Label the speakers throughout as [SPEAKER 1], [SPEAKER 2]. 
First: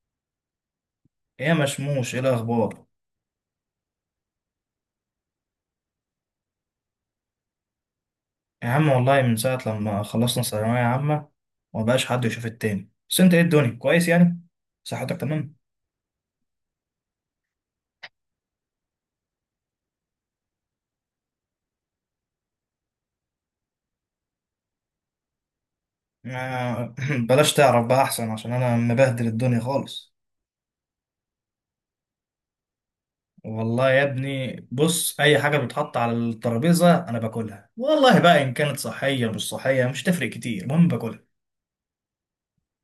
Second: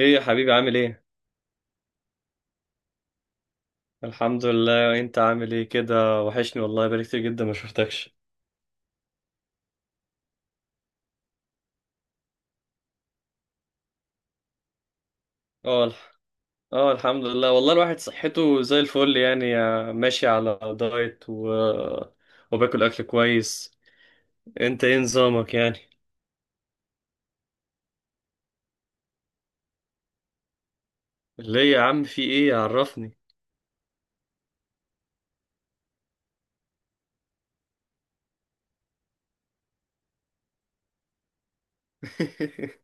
[SPEAKER 1] ايه يا حبيبي عامل ايه؟
[SPEAKER 2] ايه يا مشموش، ايه الاخبار؟
[SPEAKER 1] الحمد لله، انت عامل ايه كده؟ وحشني والله، بقالي كتير جدا ما شفتكش.
[SPEAKER 2] يا عم، والله من ساعه لما خلصنا ثانويه عامه ومبقاش حد يشوف التاني. بس انت ايه؟ الدنيا كويس يعني؟ صحتك تمام؟
[SPEAKER 1] اه الح- اه الحمد لله، والله الواحد صحته زي الفل يعني، ماشي على دايت وباكل اكل كويس. انت ايه نظامك يعني؟
[SPEAKER 2] آه، بلاش تعرف بقى احسن، عشان انا مبهدل الدنيا خالص.
[SPEAKER 1] ليه يا عم، في ايه؟ عرفني.
[SPEAKER 2] والله يا ابني، بص، اي حاجه بتتحط على الترابيزه انا باكلها، والله بقى ان كانت صحيه مش صحيه مش تفرق كتير، المهم باكلها.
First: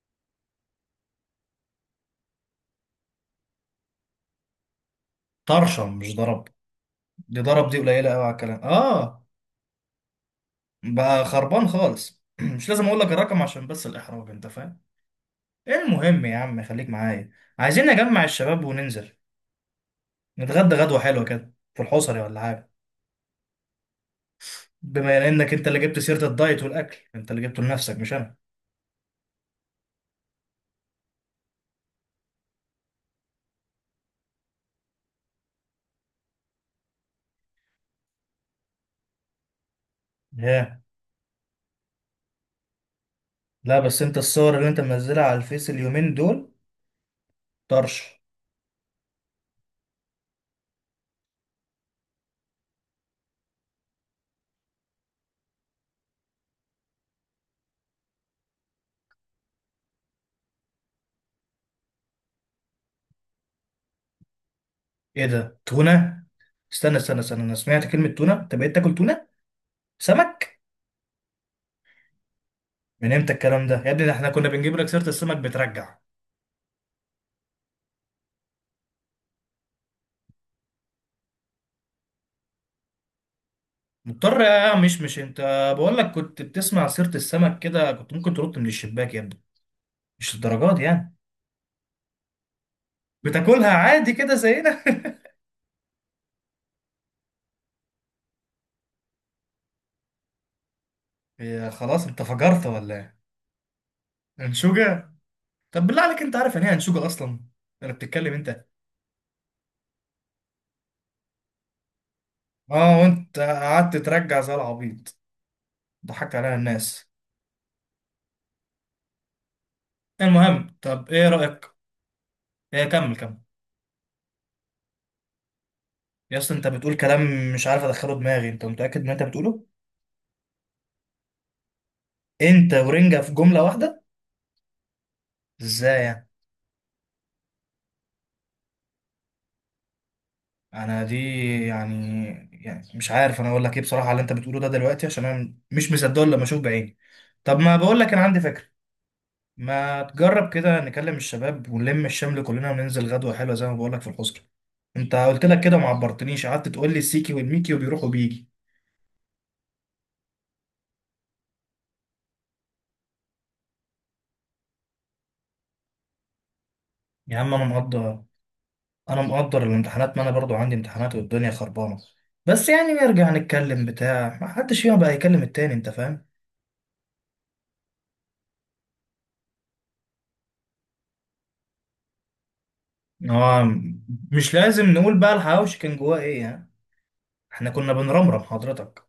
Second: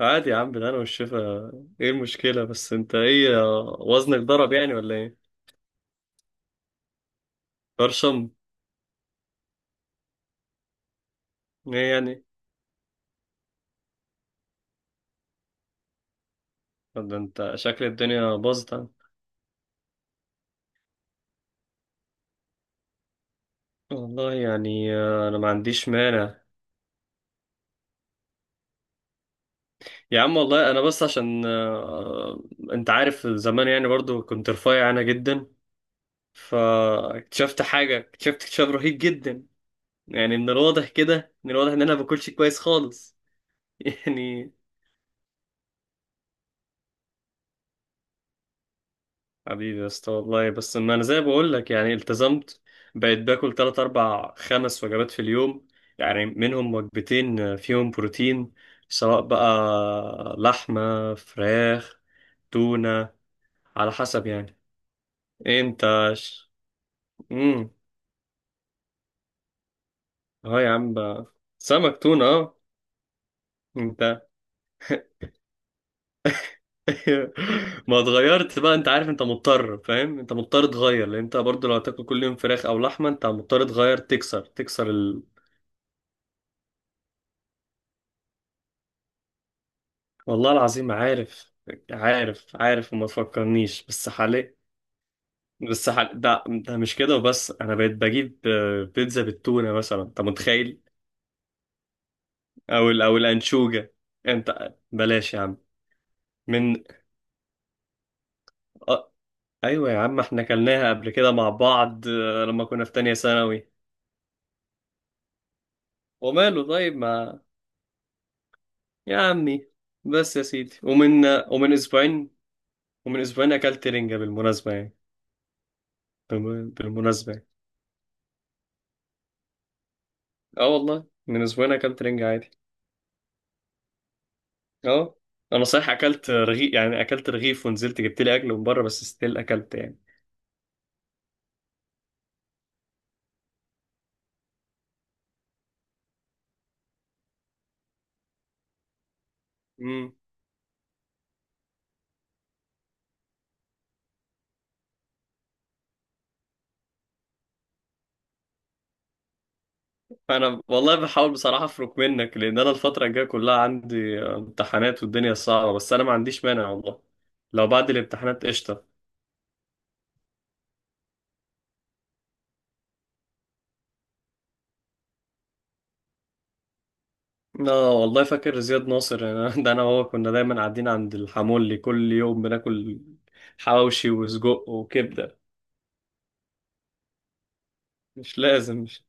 [SPEAKER 1] عادي يا عم، ده انا والشفا. ايه المشكلة؟ بس انت ايه، وزنك ضرب يعني ولا ايه؟
[SPEAKER 2] طرشه، مش ضرب. دي ضرب؟ دي قليله قوي على
[SPEAKER 1] برشم؟
[SPEAKER 2] الكلام، اه. بقى خربان
[SPEAKER 1] ايه
[SPEAKER 2] خالص
[SPEAKER 1] يعني؟
[SPEAKER 2] مش لازم اقول لك الرقم، عشان بس الاحراج، انت فاهم. المهم يا عم، خليك
[SPEAKER 1] طب ده
[SPEAKER 2] معايا.
[SPEAKER 1] انت
[SPEAKER 2] عايزين
[SPEAKER 1] شكل
[SPEAKER 2] نجمع
[SPEAKER 1] الدنيا
[SPEAKER 2] الشباب
[SPEAKER 1] باظت عندك.
[SPEAKER 2] وننزل نتغدى غدوة حلوة كده في الحصري ولا حاجة.
[SPEAKER 1] والله يعني،
[SPEAKER 2] بما
[SPEAKER 1] انا ما
[SPEAKER 2] انك انت اللي
[SPEAKER 1] عنديش
[SPEAKER 2] جبت سيرة
[SPEAKER 1] مانع.
[SPEAKER 2] الدايت والاكل، انت اللي جبته لنفسك مش انا.
[SPEAKER 1] يا عم والله، انا بس عشان انت عارف زمان يعني، برضو كنت رفيع انا جدا. فاكتشفت حاجه اكتشفت اكتشاف رهيب جدا، يعني من
[SPEAKER 2] ياه!
[SPEAKER 1] الواضح كده، من الواضح ان انا ما باكلش كويس خالص.
[SPEAKER 2] لا بس انت
[SPEAKER 1] يعني
[SPEAKER 2] الصور اللي انت منزلها على الفيس اليومين دول. طرش.
[SPEAKER 1] حبيبي يا اسطى، والله بس ما انا زي ما بقول لك يعني التزمت، بقيت باكل 3 4 5 وجبات في اليوم، يعني منهم وجبتين فيهم بروتين، سواء بقى لحمه، فراخ، تونه، على حسب يعني.
[SPEAKER 2] ايه ده،
[SPEAKER 1] إيه انت؟
[SPEAKER 2] تونة؟ استنى استنى استنى، انا
[SPEAKER 1] امم.
[SPEAKER 2] سمعت كلمة تونة، انت بقيت تاكل تونة؟ سمك؟
[SPEAKER 1] اه يا عم بقى. سمك تونة، اه.
[SPEAKER 2] من امتى الكلام ده يا
[SPEAKER 1] انت
[SPEAKER 2] ابني؟ ده احنا كنا بنجيب لك سيرة السمك بترجع.
[SPEAKER 1] ما اتغيرت بقى. انت عارف انت مضطر، فاهم؟ انت مضطر تغير، لان انت برضو لو هتاكل كل يوم فراخ او لحمة انت مضطر تغير،
[SPEAKER 2] مضطر
[SPEAKER 1] تكسر
[SPEAKER 2] يا،
[SPEAKER 1] تكسر
[SPEAKER 2] مش
[SPEAKER 1] ال...
[SPEAKER 2] انت. بقول لك كنت بتسمع سيرة السمك كده، كنت ممكن ترد من الشباك يا ابني، مش
[SPEAKER 1] والله
[SPEAKER 2] الدرجات
[SPEAKER 1] العظيم
[SPEAKER 2] يعني.
[SPEAKER 1] عارف. عارف وما
[SPEAKER 2] بتاكلها
[SPEAKER 1] تفكرنيش. بس
[SPEAKER 2] عادي كده
[SPEAKER 1] حالي
[SPEAKER 2] زينا؟
[SPEAKER 1] بس حالي ده مش كده وبس. انا بقيت بجيب بيتزا بالتونة مثلا، انت متخيل؟
[SPEAKER 2] هي خلاص انت فجرت ولا ايه؟
[SPEAKER 1] او الانشوجة. انت
[SPEAKER 2] انشوجة؟
[SPEAKER 1] بلاش يا عم.
[SPEAKER 2] طب بالله عليك، انت عارف يعني ايه
[SPEAKER 1] من.
[SPEAKER 2] انشوجة اصلا؟ انا بتتكلم انت.
[SPEAKER 1] آه. ايوه يا عم، احنا كلناها قبل كده مع بعض، لما كنا في
[SPEAKER 2] اه،
[SPEAKER 1] تانية
[SPEAKER 2] وانت
[SPEAKER 1] ثانوي.
[SPEAKER 2] قعدت ترجع زي العبيط، ضحكت عليها
[SPEAKER 1] وماله؟ طيب
[SPEAKER 2] الناس.
[SPEAKER 1] ما. يا عمي، بس يا
[SPEAKER 2] المهم،
[SPEAKER 1] سيدي.
[SPEAKER 2] طب
[SPEAKER 1] ومن
[SPEAKER 2] ايه رأيك؟
[SPEAKER 1] ومن اسبوعين،
[SPEAKER 2] ايه، كمل
[SPEAKER 1] ومن
[SPEAKER 2] كمل.
[SPEAKER 1] اسبوعين اكلت رنجة بالمناسبة يعني.
[SPEAKER 2] يا اسطى انت بتقول
[SPEAKER 1] بالمناسبة يعني.
[SPEAKER 2] كلام مش عارف ادخله دماغي، انت متأكد من اللي انت بتقوله؟
[SPEAKER 1] اه والله، من اسبوعين اكلت رنجة عادي،
[SPEAKER 2] انت ورنجة في جملة واحدة؟
[SPEAKER 1] اه. انا صحيح
[SPEAKER 2] ازاي يعني؟
[SPEAKER 1] اكلت رغيف يعني، اكلت رغيف ونزلت جبت لي اكل من بره، بس ستيل اكلت يعني.
[SPEAKER 2] انا دي، يعني، يعني مش عارف انا اقول لك ايه بصراحة على اللي انت بتقوله ده دلوقتي، عشان انا مش مصدقه الا لما اشوف بعيني. طب ما بقول لك، انا عندي فكرة. ما
[SPEAKER 1] امم.
[SPEAKER 2] تجرب كده نكلم الشباب ونلم الشمل كلنا وننزل غدوة حلوة زي ما بقولك في الحسكة. انت قلت لك كده ما عبرتنيش، قعدت تقول لي السيكي والميكي وبيروح وبيجي.
[SPEAKER 1] انا والله بحاول بصراحة افرك منك، لان انا الفترة الجاية كلها عندي امتحانات والدنيا صعبة، بس انا ما عنديش مانع والله.
[SPEAKER 2] يا عم انا
[SPEAKER 1] لو بعد
[SPEAKER 2] مقدر،
[SPEAKER 1] الامتحانات قشطة.
[SPEAKER 2] انا مقدر الامتحانات، ما انا برضو عندي امتحانات والدنيا خربانة. بس يعني نرجع نتكلم بتاع، ما حدش فينا بقى يكلم التاني، انت فاهم.
[SPEAKER 1] لا والله، فاكر زياد ناصر يعني؟ ده انا وهو كنا دايما قاعدين عند الحمولي كل يوم بناكل
[SPEAKER 2] اه،
[SPEAKER 1] حواوشي
[SPEAKER 2] مش
[SPEAKER 1] وسجق
[SPEAKER 2] لازم نقول بقى
[SPEAKER 1] وكبده.
[SPEAKER 2] الحواوشي كان جواه ايه يعني. احنا كنا
[SPEAKER 1] مش
[SPEAKER 2] بنرمرم
[SPEAKER 1] لازم مش
[SPEAKER 2] حضرتك.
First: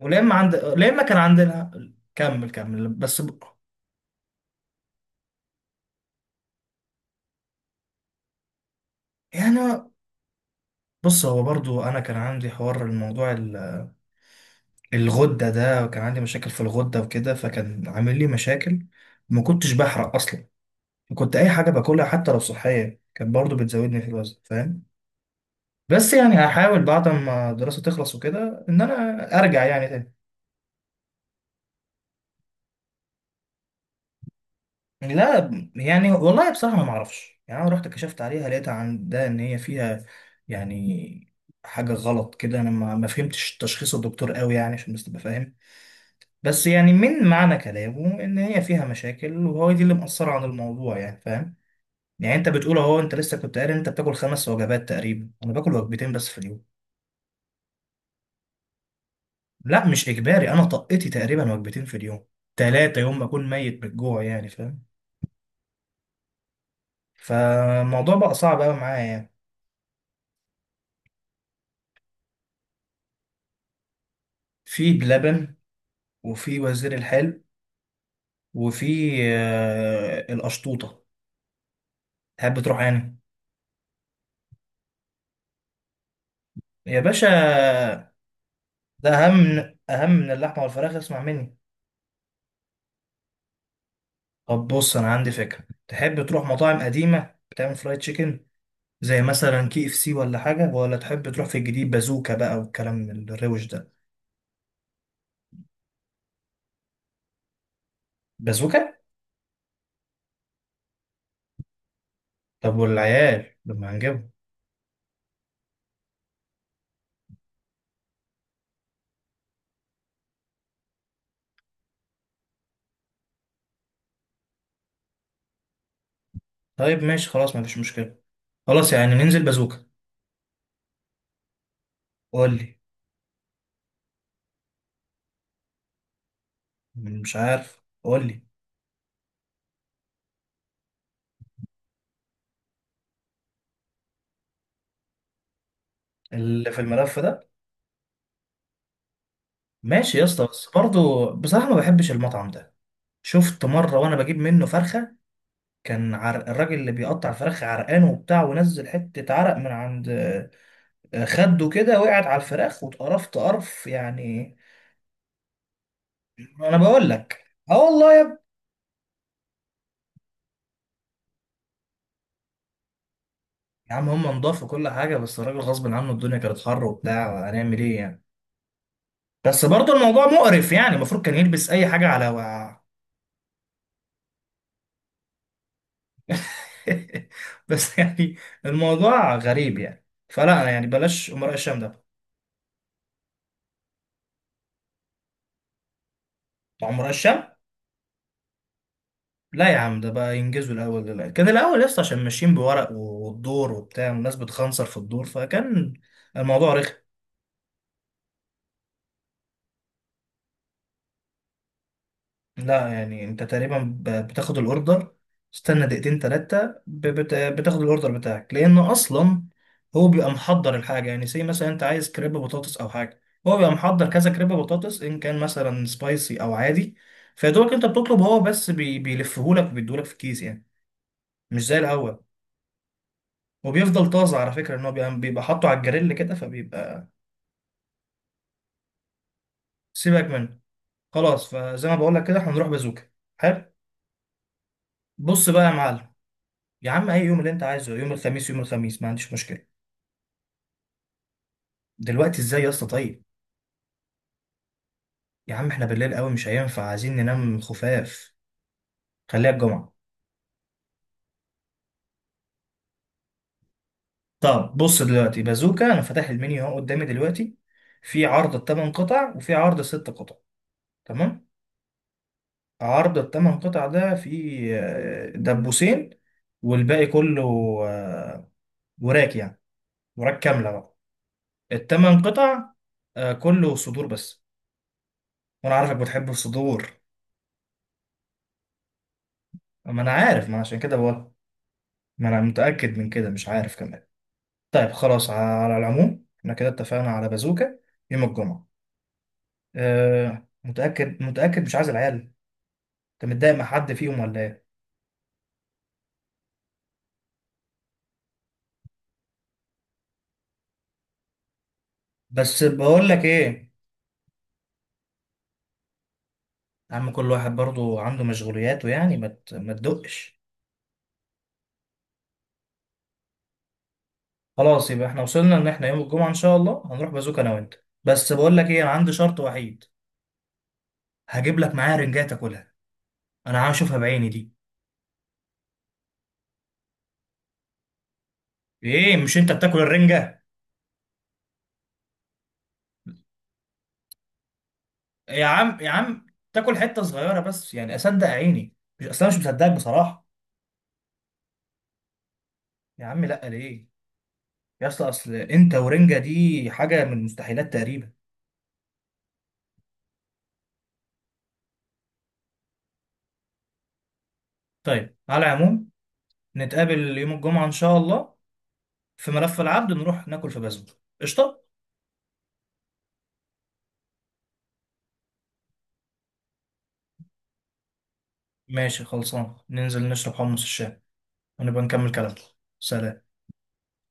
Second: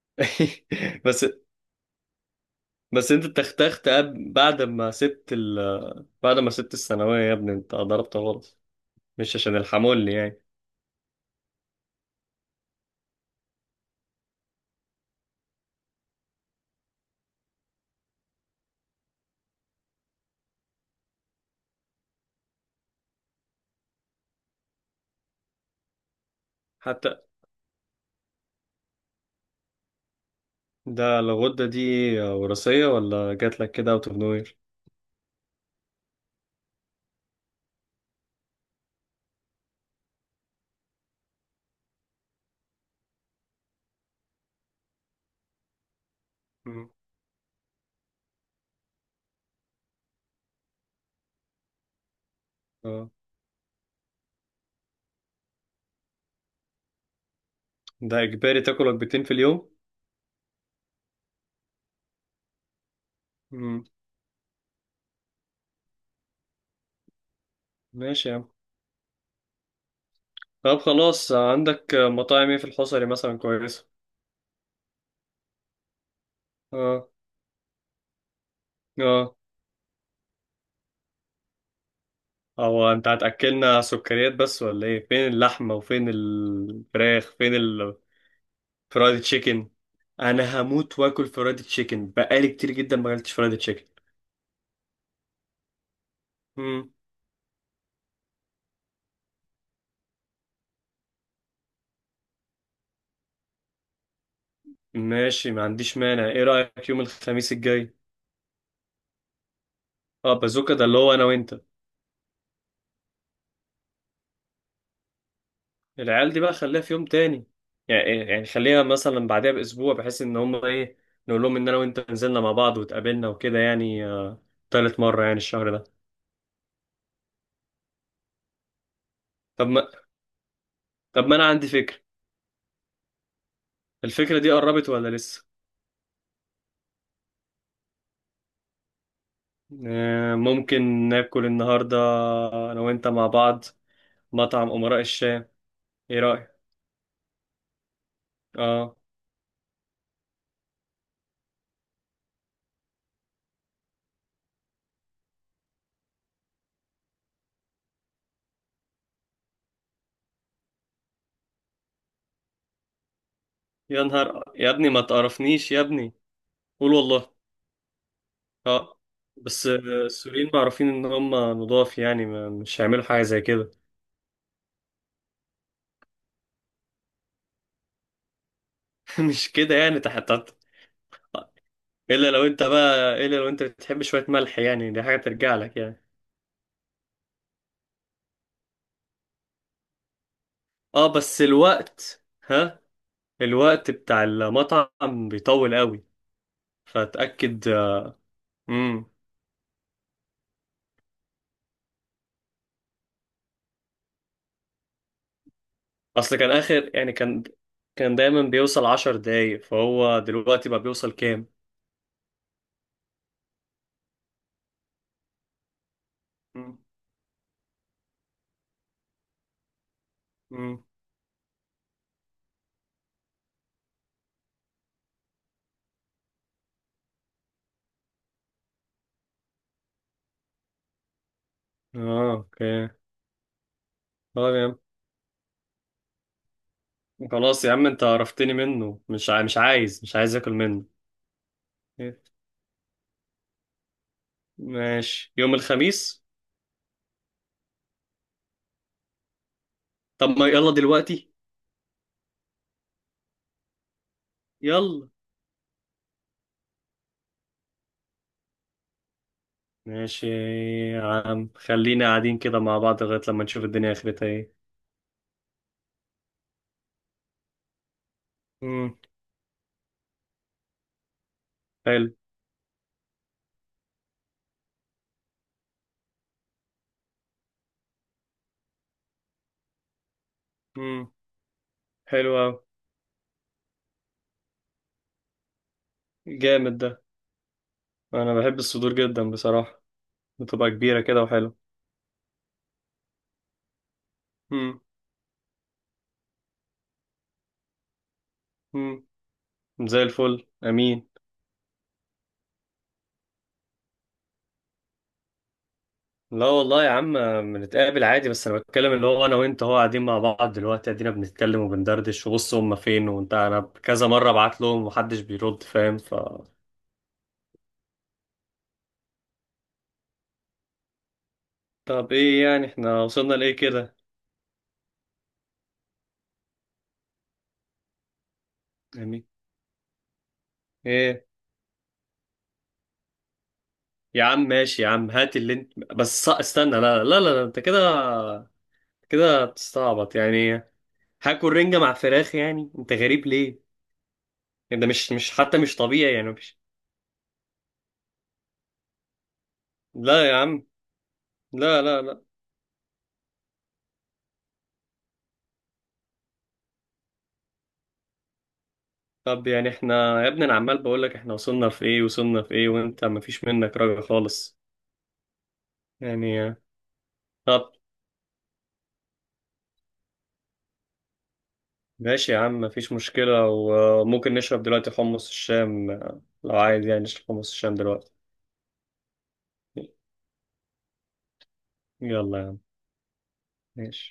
[SPEAKER 2] ولما عند لما كان
[SPEAKER 1] بس.
[SPEAKER 2] عندنا، كمل كمل،
[SPEAKER 1] بس
[SPEAKER 2] بس
[SPEAKER 1] انت تختخت بعد ما سبت الثانويه يا ابني، انت ضربت غلط، مش عشان
[SPEAKER 2] يعني
[SPEAKER 1] الحمولي يعني.
[SPEAKER 2] بص، هو برضو انا كان عندي حوار، الموضوع الغدة ده، وكان عندي مشاكل في الغدة وكده، فكان عامل لي مشاكل. ما كنتش بحرق اصلا، كنت اي حاجة باكلها حتى لو صحية كانت برضو بتزودني في الوزن، فاهم. بس يعني هحاول بعد
[SPEAKER 1] حتى.
[SPEAKER 2] ما الدراسة تخلص وكده ان انا ارجع يعني تاني.
[SPEAKER 1] ده الغده دي وراثيه ولا جات لك كده اوت اوف نوير؟
[SPEAKER 2] لا يعني، والله بصراحة ما معرفش، يعني انا رحت كشفت عليها، لقيتها عندها ان هي فيها يعني حاجة غلط كده، انا ما فهمتش تشخيص الدكتور قوي، يعني عشان بس تبقى فاهم. بس يعني من معنى كلامه ان هي فيها مشاكل، وهو دي اللي مأثرة عن الموضوع يعني، فاهم. يعني انت بتقول اهو،
[SPEAKER 1] اه،
[SPEAKER 2] انت لسه كنت قاري إن انت بتاكل 5 وجبات تقريبا، انا باكل وجبتين بس في اليوم.
[SPEAKER 1] ده اجباري تاكل وجبتين في اليوم؟
[SPEAKER 2] لا مش اجباري، انا طقتي تقريبا وجبتين في اليوم، تلاتة يوم ما اكون ميت
[SPEAKER 1] مم.
[SPEAKER 2] بالجوع يعني، فاهم. فالموضوع
[SPEAKER 1] ماشي
[SPEAKER 2] بقى
[SPEAKER 1] يا عم.
[SPEAKER 2] صعب قوي معايا يعني.
[SPEAKER 1] طب خلاص، عندك مطاعم ايه في الحصري مثلا كويسه؟
[SPEAKER 2] في بلبن، وفي وزير
[SPEAKER 1] اه.
[SPEAKER 2] الحلو، وفي
[SPEAKER 1] اه.
[SPEAKER 2] القشطوطة. تحب تروح
[SPEAKER 1] هو انت
[SPEAKER 2] يعني؟
[SPEAKER 1] هتاكلنا سكريات بس ولا ايه؟ فين اللحمه وفين
[SPEAKER 2] يا
[SPEAKER 1] الفراخ؟ فين
[SPEAKER 2] باشا، ده
[SPEAKER 1] الفرايد
[SPEAKER 2] اهم
[SPEAKER 1] تشيكن؟
[SPEAKER 2] اهم من
[SPEAKER 1] انا
[SPEAKER 2] اللحمة والفراخ،
[SPEAKER 1] هموت
[SPEAKER 2] اسمع
[SPEAKER 1] واكل
[SPEAKER 2] مني.
[SPEAKER 1] فرايد تشيكن، بقالي كتير جدا ما اكلتش فرايد تشيكن.
[SPEAKER 2] طب بص، انا عندي فكره، تحب تروح مطاعم
[SPEAKER 1] مم.
[SPEAKER 2] قديمه بتعمل فرايد تشيكن زي مثلا KFC ولا حاجه، ولا تحب تروح في الجديد بازوكا بقى والكلام الروش ده؟
[SPEAKER 1] ماشي ما عنديش مانع، ايه رايك يوم الخميس الجاي؟
[SPEAKER 2] بازوكا.
[SPEAKER 1] اه، بازوكا ده اللي هو انا وانت.
[SPEAKER 2] طب والعيال لما هنجيبهم؟
[SPEAKER 1] العيال دي بقى خليها في يوم تاني، يعني خليها مثلا بعدها باسبوع، بحيث ان هم ايه، نقول لهم ان انا وانت نزلنا مع بعض واتقابلنا وكده يعني، تالت مره يعني الشهر ده.
[SPEAKER 2] طيب ماشي، خلاص مفيش مشكله، خلاص يعني ننزل
[SPEAKER 1] طب ما
[SPEAKER 2] بازوكا.
[SPEAKER 1] طب ما انا عندي فكره.
[SPEAKER 2] قول لي.
[SPEAKER 1] الفكرة دي قربت ولا لسه؟
[SPEAKER 2] مش عارف، قول لي.
[SPEAKER 1] ممكن ناكل النهاردة أنا وأنت مع بعض مطعم أمراء الشام، إيه رأيك؟
[SPEAKER 2] اللي في الملف ده؟
[SPEAKER 1] آه.
[SPEAKER 2] ماشي يا اسطى، بس برضه بصراحه ما بحبش المطعم ده. شفت مره وانا بجيب منه فرخه، كان عرق الراجل اللي بيقطع الفراخ عرقان وبتاع، ونزل حته عرق من عند خده كده، وقعت على الفراخ واتقرفت قرف
[SPEAKER 1] يا نهار
[SPEAKER 2] يعني.
[SPEAKER 1] يا ابني، ما تقرفنيش يا ابني.
[SPEAKER 2] انا
[SPEAKER 1] قول
[SPEAKER 2] بقول
[SPEAKER 1] والله.
[SPEAKER 2] لك. اه والله يا ابني.
[SPEAKER 1] آه. بس السوريين معروفين إن هم نضاف، يعني ما مش هيعملوا حاجة زي كده.
[SPEAKER 2] يا عم هم نضاف وكل حاجه، بس الراجل غصب عنه، الدنيا كانت حر وبتاع، هنعمل ايه يعني.
[SPEAKER 1] مش
[SPEAKER 2] بس
[SPEAKER 1] كده
[SPEAKER 2] برضه
[SPEAKER 1] يعني،
[SPEAKER 2] الموضوع
[SPEAKER 1] تحت؟
[SPEAKER 2] مقرف يعني، المفروض كان يلبس اي حاجه على
[SPEAKER 1] إلا لو أنت بتحب شوية ملح، يعني دي حاجة ترجع لك يعني.
[SPEAKER 2] بس يعني الموضوع غريب يعني، فلا يعني
[SPEAKER 1] آه،
[SPEAKER 2] بلاش
[SPEAKER 1] بس
[SPEAKER 2] امراء الشام ده.
[SPEAKER 1] الوقت بتاع المطعم بيطول قوي،
[SPEAKER 2] بتاع امراء الشام.
[SPEAKER 1] فتأكد. امم.
[SPEAKER 2] لا يا عم، ده بقى ينجزوا الاول دلوقتي، كان الاول لسه عشان ماشيين بورق والدور وبتاع، والناس بتخنصر في الدور، فكان
[SPEAKER 1] اصل كان
[SPEAKER 2] الموضوع
[SPEAKER 1] اخر
[SPEAKER 2] رخم.
[SPEAKER 1] يعني كان دايما بيوصل 10 دقايق، فهو دلوقتي بقى بيوصل كام؟
[SPEAKER 2] لا يعني، انت تقريبا بتاخد الاوردر، استنى دقيقتين تلاتة
[SPEAKER 1] مم.
[SPEAKER 2] بتاخد الاوردر بتاعك، لانه اصلا هو بيبقى محضر
[SPEAKER 1] مم.
[SPEAKER 2] الحاجة، يعني زي مثلا انت عايز كريب بطاطس او حاجة، هو بيبقى محضر كذا كريب بطاطس ان كان مثلا سبايسي او عادي، فيدوبك انت بتطلب، هو بس بيلفهولك وبيديهولك في الكيس يعني، مش زي الاول.
[SPEAKER 1] اه، اوكي.
[SPEAKER 2] وبيفضل طازة
[SPEAKER 1] طب
[SPEAKER 2] على
[SPEAKER 1] يا
[SPEAKER 2] فكرة،
[SPEAKER 1] عم،
[SPEAKER 2] ان هو بيبقى حاطه على الجريل كده فبيبقى.
[SPEAKER 1] خلاص يا عم، انت عرفتني منه، مش عايز مش
[SPEAKER 2] سيبك
[SPEAKER 1] عايز اكل
[SPEAKER 2] منه،
[SPEAKER 1] منه.
[SPEAKER 2] خلاص، فزي ما بقول لك كده احنا هنروح بازوكا. حلو.
[SPEAKER 1] ماشي
[SPEAKER 2] بص
[SPEAKER 1] يوم
[SPEAKER 2] بقى يا معلم،
[SPEAKER 1] الخميس.
[SPEAKER 2] يا عم اي يوم اللي انت عايزه، يوم الخميس، يوم الخميس ما عنديش مشكله.
[SPEAKER 1] طب ما يلا دلوقتي.
[SPEAKER 2] دلوقتي ازاي يا اسطى؟ طيب،
[SPEAKER 1] يلا.
[SPEAKER 2] يا عم احنا بالليل قوي مش هينفع، عايزين ننام خفاف، خليها الجمعه.
[SPEAKER 1] ماشي يا عم، خلينا قاعدين كده مع بعض لغاية لما نشوف الدنيا اخرتها ايه.
[SPEAKER 2] طب بص دلوقتي بازوكا، انا فاتح المنيو اهو قدامي دلوقتي، في عرض الثمان
[SPEAKER 1] مم.
[SPEAKER 2] قطع وفي عرض الـ6 قطع. تمام.
[SPEAKER 1] حلو.
[SPEAKER 2] عرض الثمان قطع ده فيه دبوسين، والباقي كله، آه، وراك يعني، وراك كامله بقى
[SPEAKER 1] مم.
[SPEAKER 2] الثمان
[SPEAKER 1] حلو أوي.
[SPEAKER 2] قطع آه، كله صدور بس، وانا عارفك بتحب
[SPEAKER 1] جامد ده،
[SPEAKER 2] الصدور.
[SPEAKER 1] انا بحب الصدور جدا بصراحة،
[SPEAKER 2] ما انا عارف، ما
[SPEAKER 1] بتبقى
[SPEAKER 2] عشان كده
[SPEAKER 1] كبيرة كده
[SPEAKER 2] بقول.
[SPEAKER 1] وحلو.
[SPEAKER 2] ما انا متأكد من كده، مش عارف كمان. طيب خلاص، على العموم احنا كده اتفقنا على بازوكا يوم الجمعة.
[SPEAKER 1] امم. زي الفل،
[SPEAKER 2] أه،
[SPEAKER 1] امين.
[SPEAKER 2] متأكد؟ متأكد مش عايز العيال؟ انت متضايق مع حد فيهم ولا ايه؟
[SPEAKER 1] لا والله يا عم، بنتقابل عادي، بس انا بتكلم اللي هو انا وانت هو قاعدين مع بعض دلوقتي، ادينا بنتكلم وبندردش، وبص
[SPEAKER 2] بس
[SPEAKER 1] هم
[SPEAKER 2] بقول
[SPEAKER 1] فين؟
[SPEAKER 2] لك
[SPEAKER 1] وانت انا
[SPEAKER 2] ايه،
[SPEAKER 1] كذا مره بعت لهم ومحدش بيرد، فاهم؟
[SPEAKER 2] يا عم كل واحد برضو عنده مشغولياته يعني، ما تدقش.
[SPEAKER 1] طب ايه يعني، احنا وصلنا لايه كده؟
[SPEAKER 2] خلاص يبقى احنا وصلنا ان احنا يوم الجمعة ان شاء الله هنروح بازوكا انا وانت، بس بقول لك ايه، انا عندي
[SPEAKER 1] امين.
[SPEAKER 2] شرط وحيد.
[SPEAKER 1] ايه؟
[SPEAKER 2] هجيب لك معايا رنجات تاكلها، انا عايز اشوفها
[SPEAKER 1] يا
[SPEAKER 2] بعيني
[SPEAKER 1] عم
[SPEAKER 2] دي.
[SPEAKER 1] ماشي يا عم، هات اللي انت، بس استنى، لا لا لا، لا انت كده
[SPEAKER 2] ايه، مش
[SPEAKER 1] كده
[SPEAKER 2] انت بتاكل
[SPEAKER 1] بتستعبط
[SPEAKER 2] الرنجة؟
[SPEAKER 1] يعني؟ هاكل رنجه مع فراخ يعني، انت غريب ليه؟ ده مش
[SPEAKER 2] يا
[SPEAKER 1] حتى مش
[SPEAKER 2] عم يا
[SPEAKER 1] طبيعي
[SPEAKER 2] عم،
[SPEAKER 1] يعني مش
[SPEAKER 2] تاكل حته صغيره بس يعني اصدق عيني، مش اصلا مش مصدقك بصراحه.
[SPEAKER 1] لا يا عم، لا لا لا.
[SPEAKER 2] يا عم لا، ليه؟ يا اسطى، اصل انت ورنجه دي حاجه من المستحيلات تقريبا.
[SPEAKER 1] طب يعني احنا يا ابني، انا عمال بقول لك احنا وصلنا في ايه، وصلنا في ايه، وانت مفيش منك رجع خالص
[SPEAKER 2] طيب على العموم
[SPEAKER 1] يعني.
[SPEAKER 2] نتقابل يوم الجمعه ان
[SPEAKER 1] طب
[SPEAKER 2] شاء الله، في ملف العبد نروح ناكل في بازل. قشطه.
[SPEAKER 1] ماشي يا عم، مفيش مشكلة، وممكن نشرب دلوقتي حمص الشام، لو عايز يعني نشرب حمص الشام دلوقتي.
[SPEAKER 2] ماشي خلصان ننزل نشرب حمص الشام، ونبقى نكمل كلامنا.
[SPEAKER 1] يلا يا عم.
[SPEAKER 2] سلام.
[SPEAKER 1] ماشي.